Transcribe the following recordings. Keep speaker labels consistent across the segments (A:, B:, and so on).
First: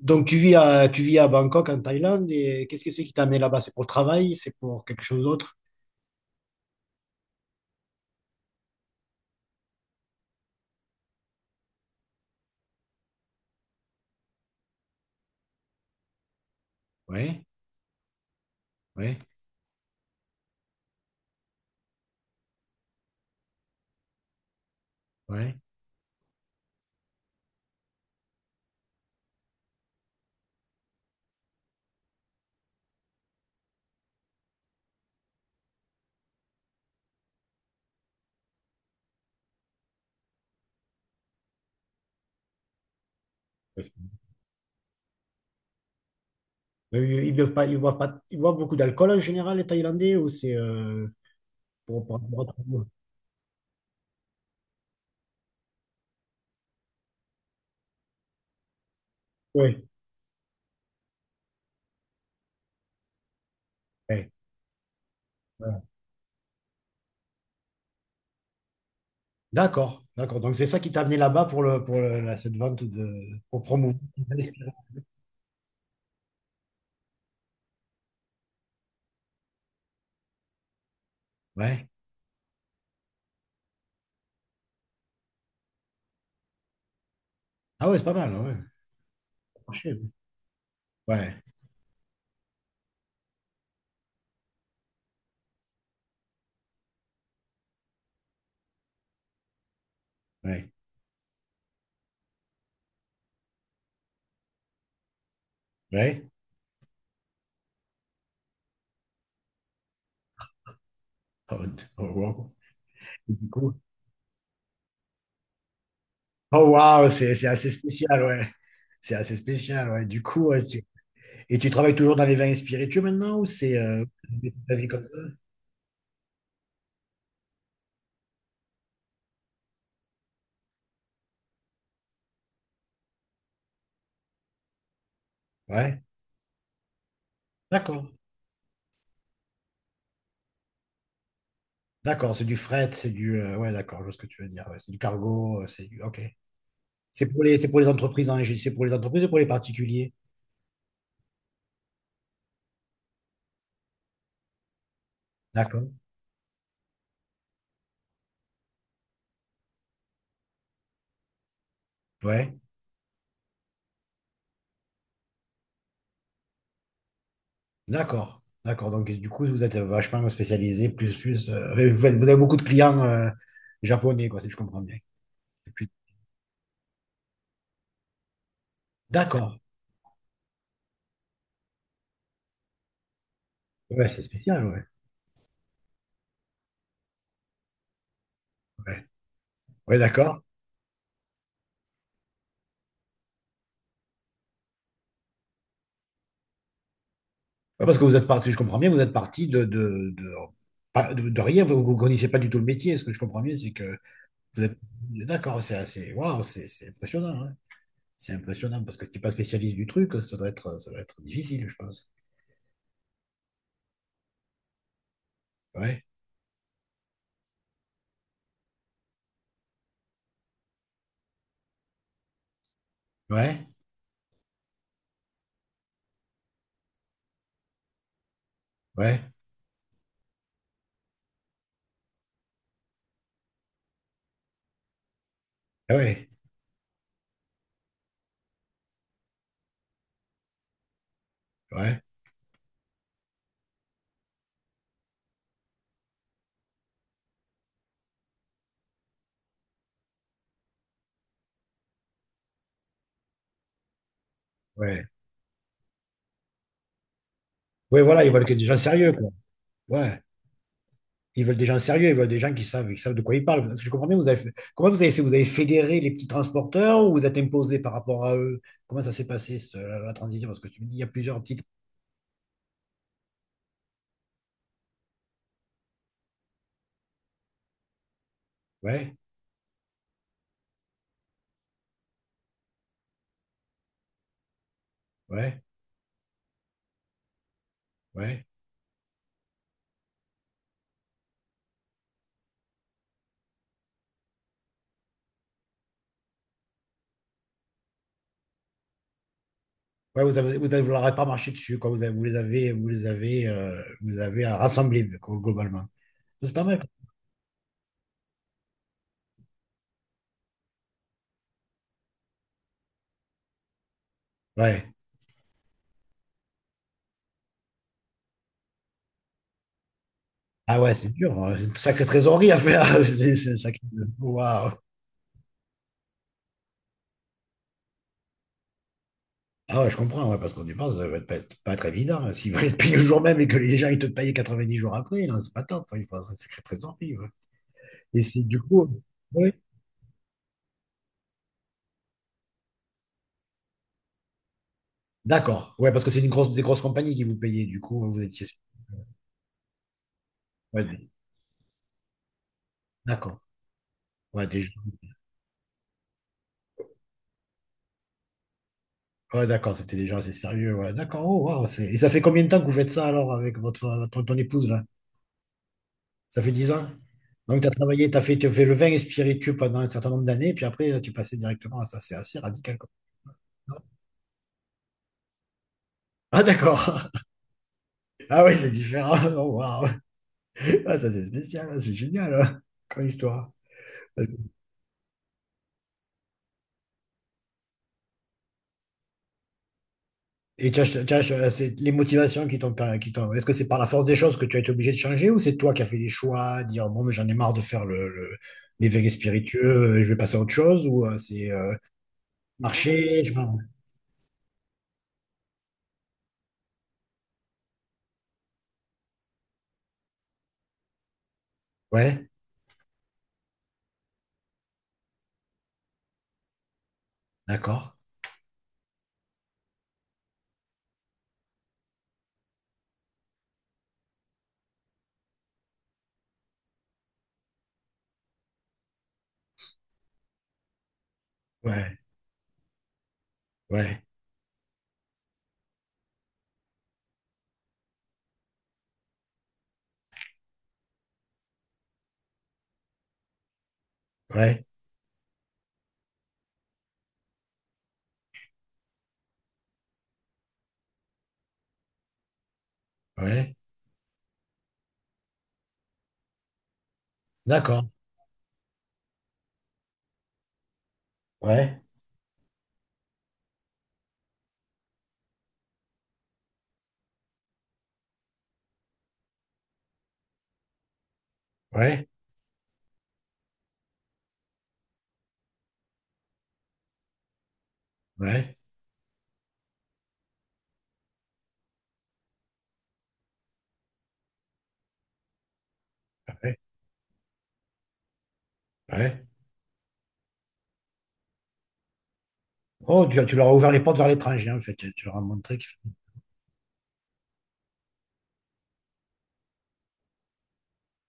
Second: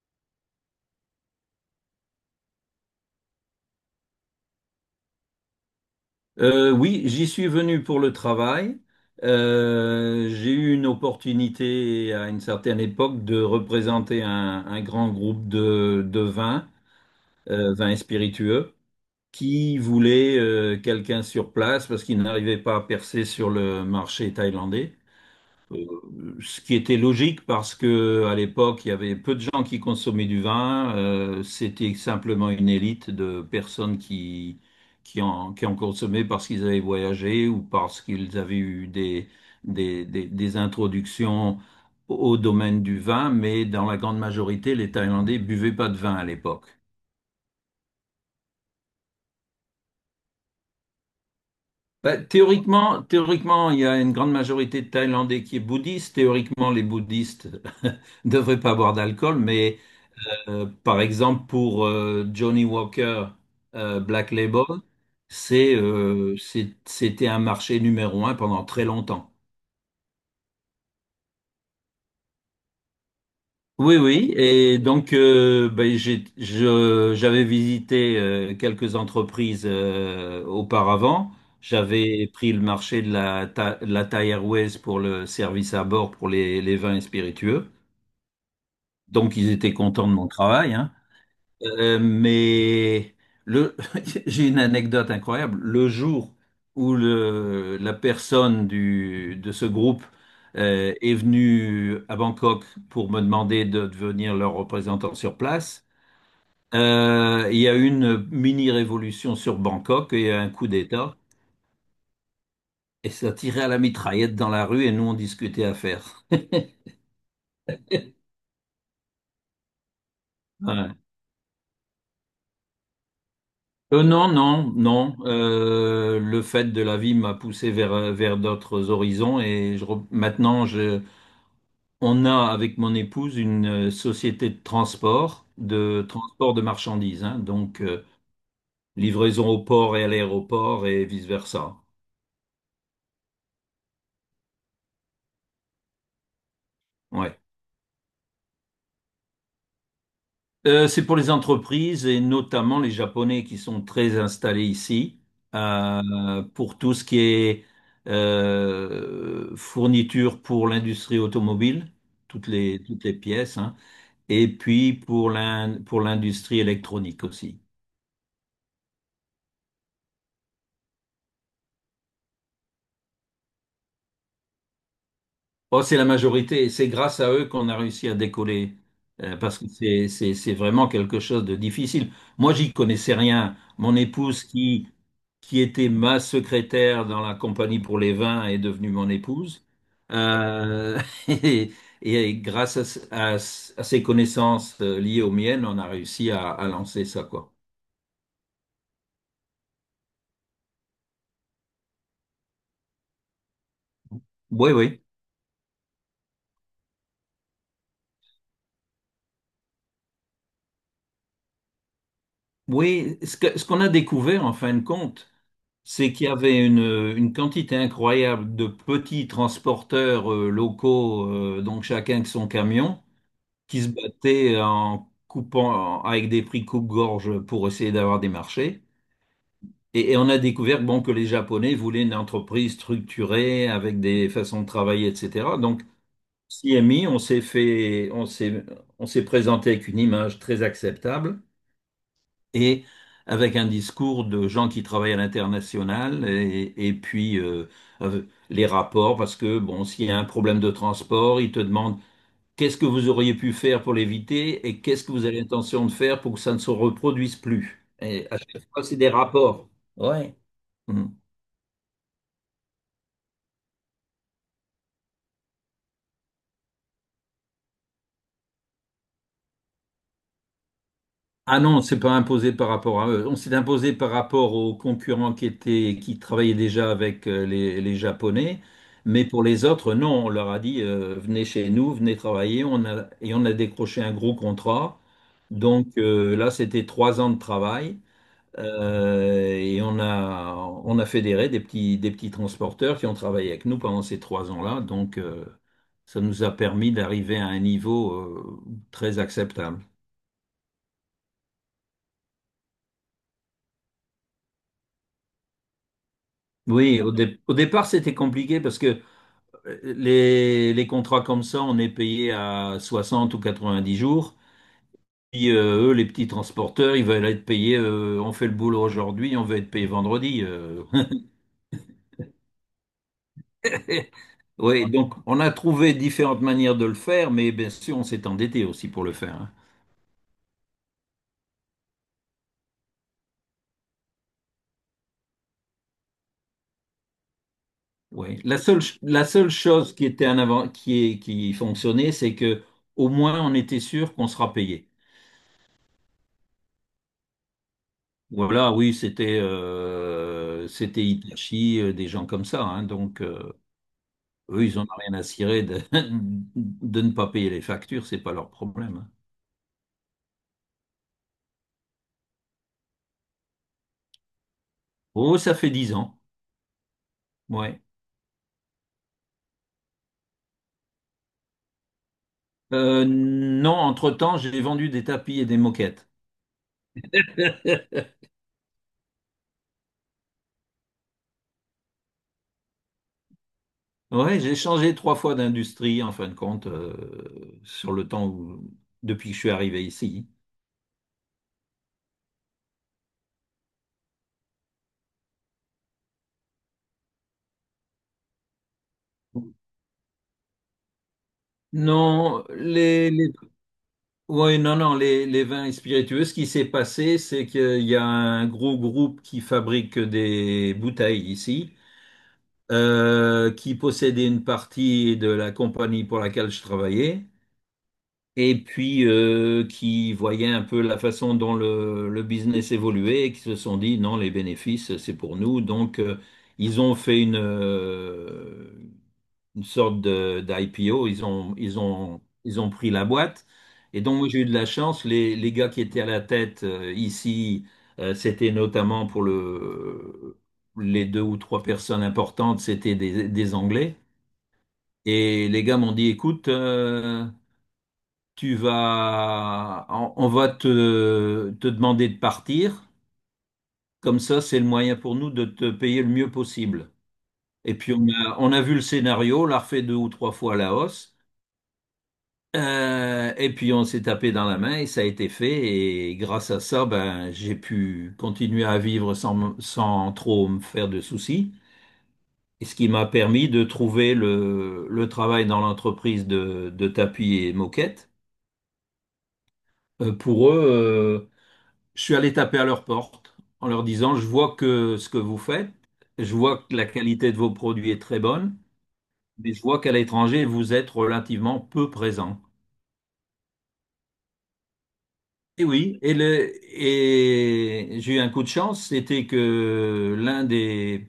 A: Donc, tu vis à Bangkok, en Thaïlande, et qu'est-ce que c'est qui t'a amené là-bas? C'est pour le travail? C'est pour quelque chose d'autre?
B: Oui, j'y suis venu pour le travail. J'ai eu une opportunité à une certaine époque de représenter un grand groupe de vins,
A: Ouais,
B: vins et spiritueux,
A: ouais,
B: qui voulait quelqu'un sur place parce qu'il n'arrivait pas à percer sur le marché thaïlandais.
A: ouais.
B: Ce qui était logique parce que à l'époque, il y avait peu de gens qui consommaient du vin. C'était simplement une élite de personnes qui en consommaient parce qu'ils avaient voyagé ou parce qu'ils avaient eu des introductions au domaine du vin. Mais dans la grande majorité, les Thaïlandais buvaient pas de vin à l'époque.
A: Mais ils boivent pas, ils boivent pas, ils boivent beaucoup d'alcool en général, les Thaïlandais, ou c'est pour,
B: Bah,
A: pour, pour-
B: théoriquement, théoriquement, il y a une grande majorité de Thaïlandais qui est bouddhiste. Théoriquement, les bouddhistes ne devraient pas boire d'alcool, mais
A: Ouais,
B: Par exemple, pour Johnny Walker
A: ouais,
B: Black Label,
A: ouais.
B: c'était un marché numéro un pendant très longtemps.
A: D'accord, d'accord. Donc, c'est ça qui t'a amené là-bas cette vente de, pour promouvoir.
B: Oui, oui, et donc ben, j'avais visité quelques entreprises auparavant.
A: Ouais.
B: J'avais pris le marché de la Thai Airways pour le service à bord pour les vins et spiritueux.
A: Ah ouais, c'est pas mal, ouais.
B: Donc ils étaient
A: Marché.
B: contents de mon travail, hein.
A: Ouais,
B: Mais le, j'ai une anecdote incroyable. Le jour où la personne de ce groupe
A: ouais, ouais.
B: est venue à Bangkok pour me demander de devenir leur représentant sur place,
A: Ouais.
B: il y a eu une mini-révolution sur Bangkok et il y a eu un coup d'État.
A: Oh, oh, wow.
B: Et ça
A: Et du
B: tirait à
A: coup,
B: la mitraillette dans la rue et nous on discutait affaires.
A: oh waouh, c'est assez spécial, ouais. C'est assez spécial, ouais. Du coup, ouais, et tu travailles toujours dans les vins et spiritueux maintenant ou c'est
B: Non, non,
A: la vie comme ça?
B: non. Le fait de la vie m'a poussé vers d'autres horizons et maintenant, on a avec mon épouse une société de transport,
A: Ouais.
B: de transport de marchandises, hein. Donc
A: D'accord.
B: livraison au port et à l'aéroport et vice-versa.
A: D'accord, c'est du fret, c'est du ouais, d'accord, je vois ce que tu veux dire. Ouais, c'est du cargo, c'est du OK.
B: Ouais.
A: C'est pour les entreprises en Égypte, c'est pour les entreprises et pour les particuliers.
B: C'est pour les entreprises et notamment les Japonais qui sont très installés ici
A: D'accord.
B: pour tout ce qui est fourniture pour l'industrie automobile,
A: Ouais.
B: toutes les pièces, hein, et puis pour l'industrie électronique aussi.
A: D'accord. D'accord. Donc du coup, vous êtes vachement spécialisé, plus vous avez beaucoup de clients japonais quoi, si je comprends bien. Et
B: Oh,
A: puis-
B: c'est la majorité et c'est grâce à eux qu'on a réussi à décoller
A: D'accord.
B: parce que c'est vraiment quelque chose de difficile. Moi, j'y connaissais rien. Mon
A: Ouais, c'est
B: épouse,
A: spécial, ouais.
B: qui était ma secrétaire dans la compagnie pour les vins, est devenue
A: Ouais,
B: mon épouse.
A: ouais, d'accord.
B: Euh, et, et grâce à ses connaissances liées aux miennes, on a réussi à lancer ça, quoi.
A: Ouais, parce que vous êtes parti, si je comprends bien, vous êtes parti de, pas- de rien, vous ne connaissez pas du tout le métier. Ce que je comprends bien, c'est que vous
B: Oui,
A: êtes.
B: oui.
A: D'accord, c'est assez. Waouh, c'est impressionnant, hein. C'est impressionnant parce que si tu n'es pas spécialiste du truc, ça doit être difficile, je pense.
B: Oui, ce qu'on a découvert en fin de compte,
A: Ouais,
B: c'est qu'il y avait une quantité incroyable de petits transporteurs locaux, donc chacun avec son camion,
A: ouais,
B: qui se battaient avec des prix coupe-gorge pour essayer d'avoir des marchés.
A: ouais,
B: Et on a découvert bon, que les Japonais voulaient une entreprise structurée avec des façons de travailler, etc. Donc,
A: ah ouais,
B: CMI, on s'est fait, on s'est présenté avec une image très acceptable
A: ouais,
B: et avec un discours de gens qui travaillent à l'international et puis les rapports parce que bon, s'il y a un problème de transport, ils te demandent qu'est-ce que vous auriez pu faire pour l'éviter et qu'est-ce
A: ouais.
B: que vous avez l'intention de faire pour que ça ne se reproduise plus.
A: Ouais, voilà,
B: Et
A: ils
B: à
A: veulent que des
B: chaque
A: gens
B: fois, c'est des
A: sérieux, quoi.
B: rapports.
A: Ouais.
B: Ouais. Mm.
A: Ils veulent des gens sérieux, ils veulent des gens qui savent de quoi ils parlent. Parce que je comprends bien, comment vous avez fait? Vous avez fédéré les petits transporteurs ou vous êtes imposé par rapport à eux? Comment ça s'est passé, la transition? Parce que tu me dis, il y a plusieurs petits.
B: Ah non, c'est pas imposé par rapport à eux. On s'est imposé par rapport aux concurrents qui travaillaient déjà avec les Japonais.
A: Ouais,
B: Mais pour les autres, non, on leur a dit, venez chez nous, venez travailler. Et on a décroché un gros contrat.
A: ouais,
B: Donc là, c'était 3 ans de travail.
A: ouais.
B: Et on a fédéré des petits transporteurs qui ont travaillé avec nous pendant ces 3 ans-là. Donc ça nous a permis d'arriver à un niveau très acceptable.
A: Ouais, vous leur avez pas marché dessus, quoi. Vous les avez rassemblés, quoi, globalement. C'est pas mal,
B: Oui, au départ, c'était compliqué parce que les contrats comme ça, on est payé à 60 ou 90 jours.
A: quoi. Ouais.
B: Puis eux, les petits transporteurs, ils veulent être payés, on fait le boulot aujourd'hui, on veut être payé vendredi.
A: Ah ouais, c'est dur, hein. C'est une sacrée trésorerie à faire. C'est un sacré- Waouh.
B: Oui, donc on a trouvé différentes manières de le faire, mais bien sûr, on s'est endetté aussi pour le faire, hein.
A: Ah ouais, je comprends, ouais, parce qu'on y pense, ça va être pas, c'est pas être évident, hein. S'ils veulent te payer le jour même et que les gens ils te payent 90 jours après, non, c'est pas top, hein. Il faut un sacré trésorerie, ouais. Et
B: Oui.
A: c'est du coup.
B: La seule
A: Oui.
B: chose qui était un avant, qui fonctionnait, c'est que au moins on était sûr qu'on sera payé.
A: D'accord. Ouais, parce que c'est des grosses compagnies qui vous payaient, du coup, hein, vous étiez.
B: Voilà, oui, c'était
A: Ouais,
B: Hitachi, des gens comme ça, hein. Donc,
A: d'accord. Ouais, des.
B: eux, ils n'en ont rien à cirer de ne pas payer les factures, c'est pas leur problème, hein.
A: Ouais, d'accord, c'était déjà assez sérieux. Ouais, d'accord. Oh, waouh, c'est... Et ça fait combien de temps que vous faites ça alors avec ton épouse là?
B: Oh, ça fait 10 ans.
A: Ça fait 10 ans? Donc, tu as
B: Ouais.
A: travaillé, tu as fait, t'as fait le vin et spiritueux pendant un certain nombre d'années, puis après, tu passais directement à ça. C'est assez radical, quoi.
B: Non,
A: Non.
B: entre-temps, j'ai vendu des tapis et des moquettes.
A: Ah, d'accord. Ah, oui, c'est différent. Oh, waouh. Ah, ça, c'est spécial. C'est génial, hein, comme histoire.
B: Ouais, j'ai changé trois fois d'industrie, en fin de compte, sur le temps où, depuis que je suis arrivé ici.
A: Et c'est les motivations qui t'ont, per- qui t'ont- est-ce que c'est par la force des choses que tu as été obligé de changer ou c'est toi qui as fait des choix, dire bon, mais j'en ai marre de faire les vegan spiritueux, je vais passer à autre chose ou c'est
B: Non,
A: marcher,
B: les
A: je m'en-
B: Oui, non, non, les vins et spiritueux, ce qui s'est passé, c'est qu'il y a un gros groupe qui fabrique des bouteilles ici,
A: Ouais,
B: qui possédait une partie de la compagnie pour laquelle je travaillais,
A: d'accord.
B: et puis qui voyait un peu la façon dont le business évoluait, et qui se sont dit, non, les bénéfices, c'est pour nous. Donc, ils ont fait une sorte de d'IPO.
A: Ouais,
B: Ils ont pris la boîte. Et
A: ouais,
B: donc, moi, j'ai eu de la chance. Les gars qui étaient à la tête ici, c'était notamment les deux ou trois personnes importantes, c'était des Anglais.
A: ouais,
B: Et les gars m'ont dit, écoute, on va te demander de partir.
A: ouais,
B: Comme ça, c'est le moyen pour nous de te payer le mieux possible. Et
A: d'accord.
B: puis on a vu le scénario, on l'a refait deux ou trois fois à la hausse.
A: Ouais,
B: Et puis on s'est tapé dans la main et ça a été fait. Et grâce à ça, ben, j'ai pu continuer à vivre sans trop me faire de soucis.
A: ouais,
B: Et ce qui m'a permis de trouver le travail dans l'entreprise de tapis et moquettes.
A: ouais,
B: Pour eux, je suis allé taper à leur porte en leur disant, je vois que ce que vous faites, je
A: ouais,
B: vois que la qualité de vos produits est très bonne,
A: ouais.
B: mais je vois qu'à l'étranger, vous êtes relativement peu présent.
A: Oh, tu leur as ouvert les portes vers l'étranger, hein, en fait. Tu leur as montré
B: Et
A: qu'il faut.
B: oui, et j'ai eu un coup de chance, c'était que l'un des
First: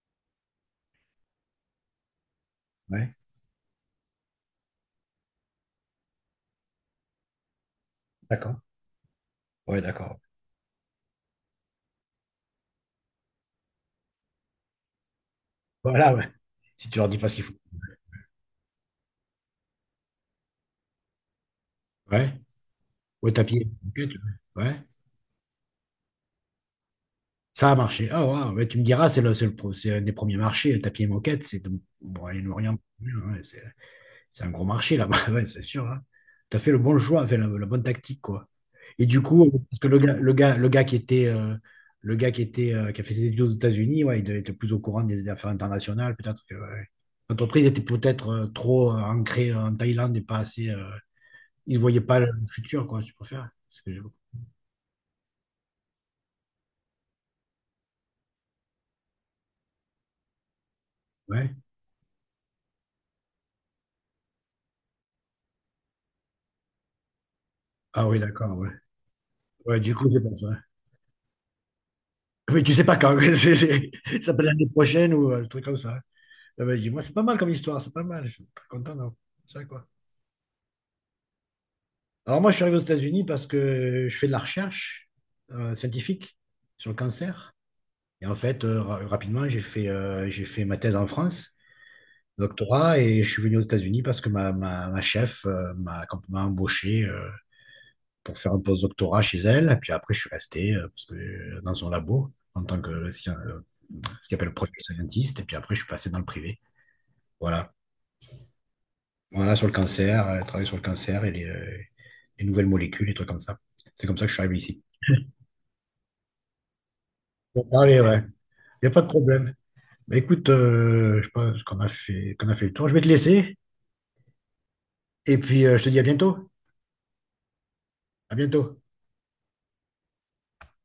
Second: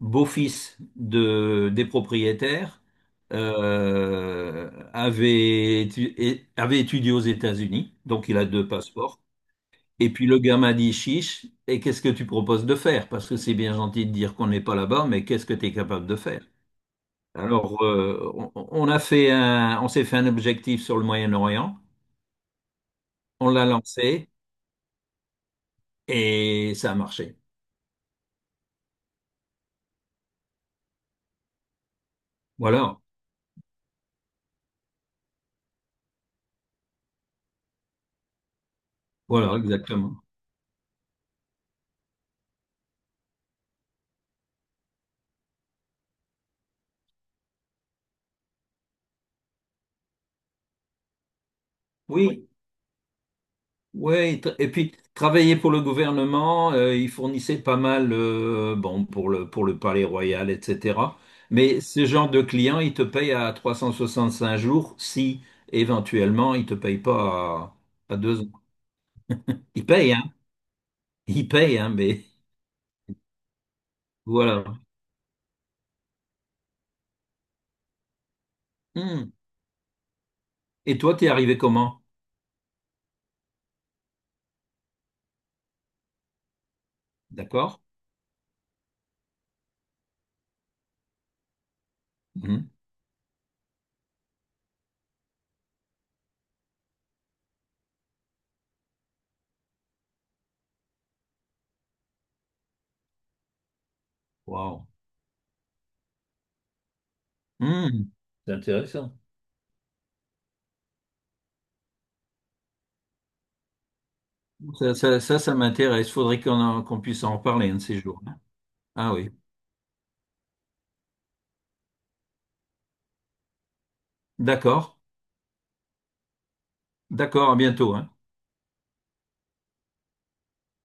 B: beaux-fils des propriétaires
A: Ouais,
B: avait étudié aux États-Unis, donc il a
A: d'accord.
B: deux passeports.
A: Ouais,
B: Et
A: d'accord.
B: puis le gars m'a dit, chiche, et qu'est-ce que tu proposes de faire? Parce que c'est bien gentil de dire qu'on n'est pas là-bas, mais qu'est-ce que tu es capable
A: Voilà,
B: de
A: ouais.
B: faire?
A: Si tu leur dis pas ce qu'il faut.
B: Alors, on s'est fait un objectif sur le Moyen-Orient,
A: Ouais, au
B: on l'a
A: tapis.
B: lancé
A: Ouais.
B: et ça a marché.
A: Ça a marché. Ah, waouh. Mais tu me diras, c'est un des premiers marchés. Tapis et moquette, c'est bon, et l'Orient,
B: Voilà.
A: ouais, c'est un gros marché là-bas, ouais, c'est sûr, hein. T'as fait le bon choix, fait la bonne tactique, quoi. Et du coup,
B: Voilà,
A: parce que le gars,
B: exactement.
A: le gars, le gars qui était, le gars qui était, qui a fait ses études aux États-Unis, ouais, il devait être plus au courant des affaires internationales, peut-être que ouais. L'entreprise était peut-être trop ancrée en Thaïlande et pas assez. Il ne voyait pas le
B: Oui,
A: futur, quoi, tu préfères. C'est ce que je-
B: ouais, et puis travailler pour le gouvernement, il fournissait pas mal, bon, pour le Palais Royal, etc.
A: Ouais.
B: Mais ce genre de client, il te paye à 365 jours si éventuellement il te paye pas
A: Ah
B: à
A: oui,
B: deux
A: d'accord,
B: ans.
A: ouais. Ouais,
B: Il
A: du coup,
B: paye, hein?
A: c'est pas ça.
B: Il paye, hein, mais
A: Oui, tu sais pas quand. c'est- c'est- ça peut être
B: voilà.
A: l'année prochaine ou un truc comme ça. Ah, vas-y, moi, c'est pas mal comme histoire, c'est pas mal. Je suis très content d'avoir
B: Hmm.
A: fait ça, quoi.
B: Et toi, t'es arrivé comment?
A: Alors, moi, je suis arrivé aux États-Unis parce que je fais de la recherche scientifique sur le cancer.
B: D'accord?
A: Et en fait, rapidement, j'ai fait ma thèse en France,
B: Hmm.
A: doctorat, et je suis venu aux États-Unis parce que ma chef m'a embauché. Pour faire un post-doctorat chez elle. Et puis après, je suis resté dans son labo en tant que ce qu'il appelle project
B: Wow.
A: scientist. Et puis après, je suis passé dans le privé. Voilà.
B: Hmm. C'est intéressant.
A: Voilà, sur le cancer, travailler sur le cancer et les nouvelles molécules, les trucs comme ça. C'est comme ça que je suis arrivé ici.
B: Ça m'intéresse. Faudrait qu'on puisse en
A: Bon,
B: reparler un de
A: allez,
B: ces jours,
A: ouais.
B: hein.
A: Il n'y a pas de
B: Ah oui.
A: problème. Bah, écoute, je pense qu'on a fait, le tour. Je vais te laisser.
B: D'accord,
A: Et puis, je te dis à bientôt.
B: d'accord, à bientôt, hein.
A: À bientôt.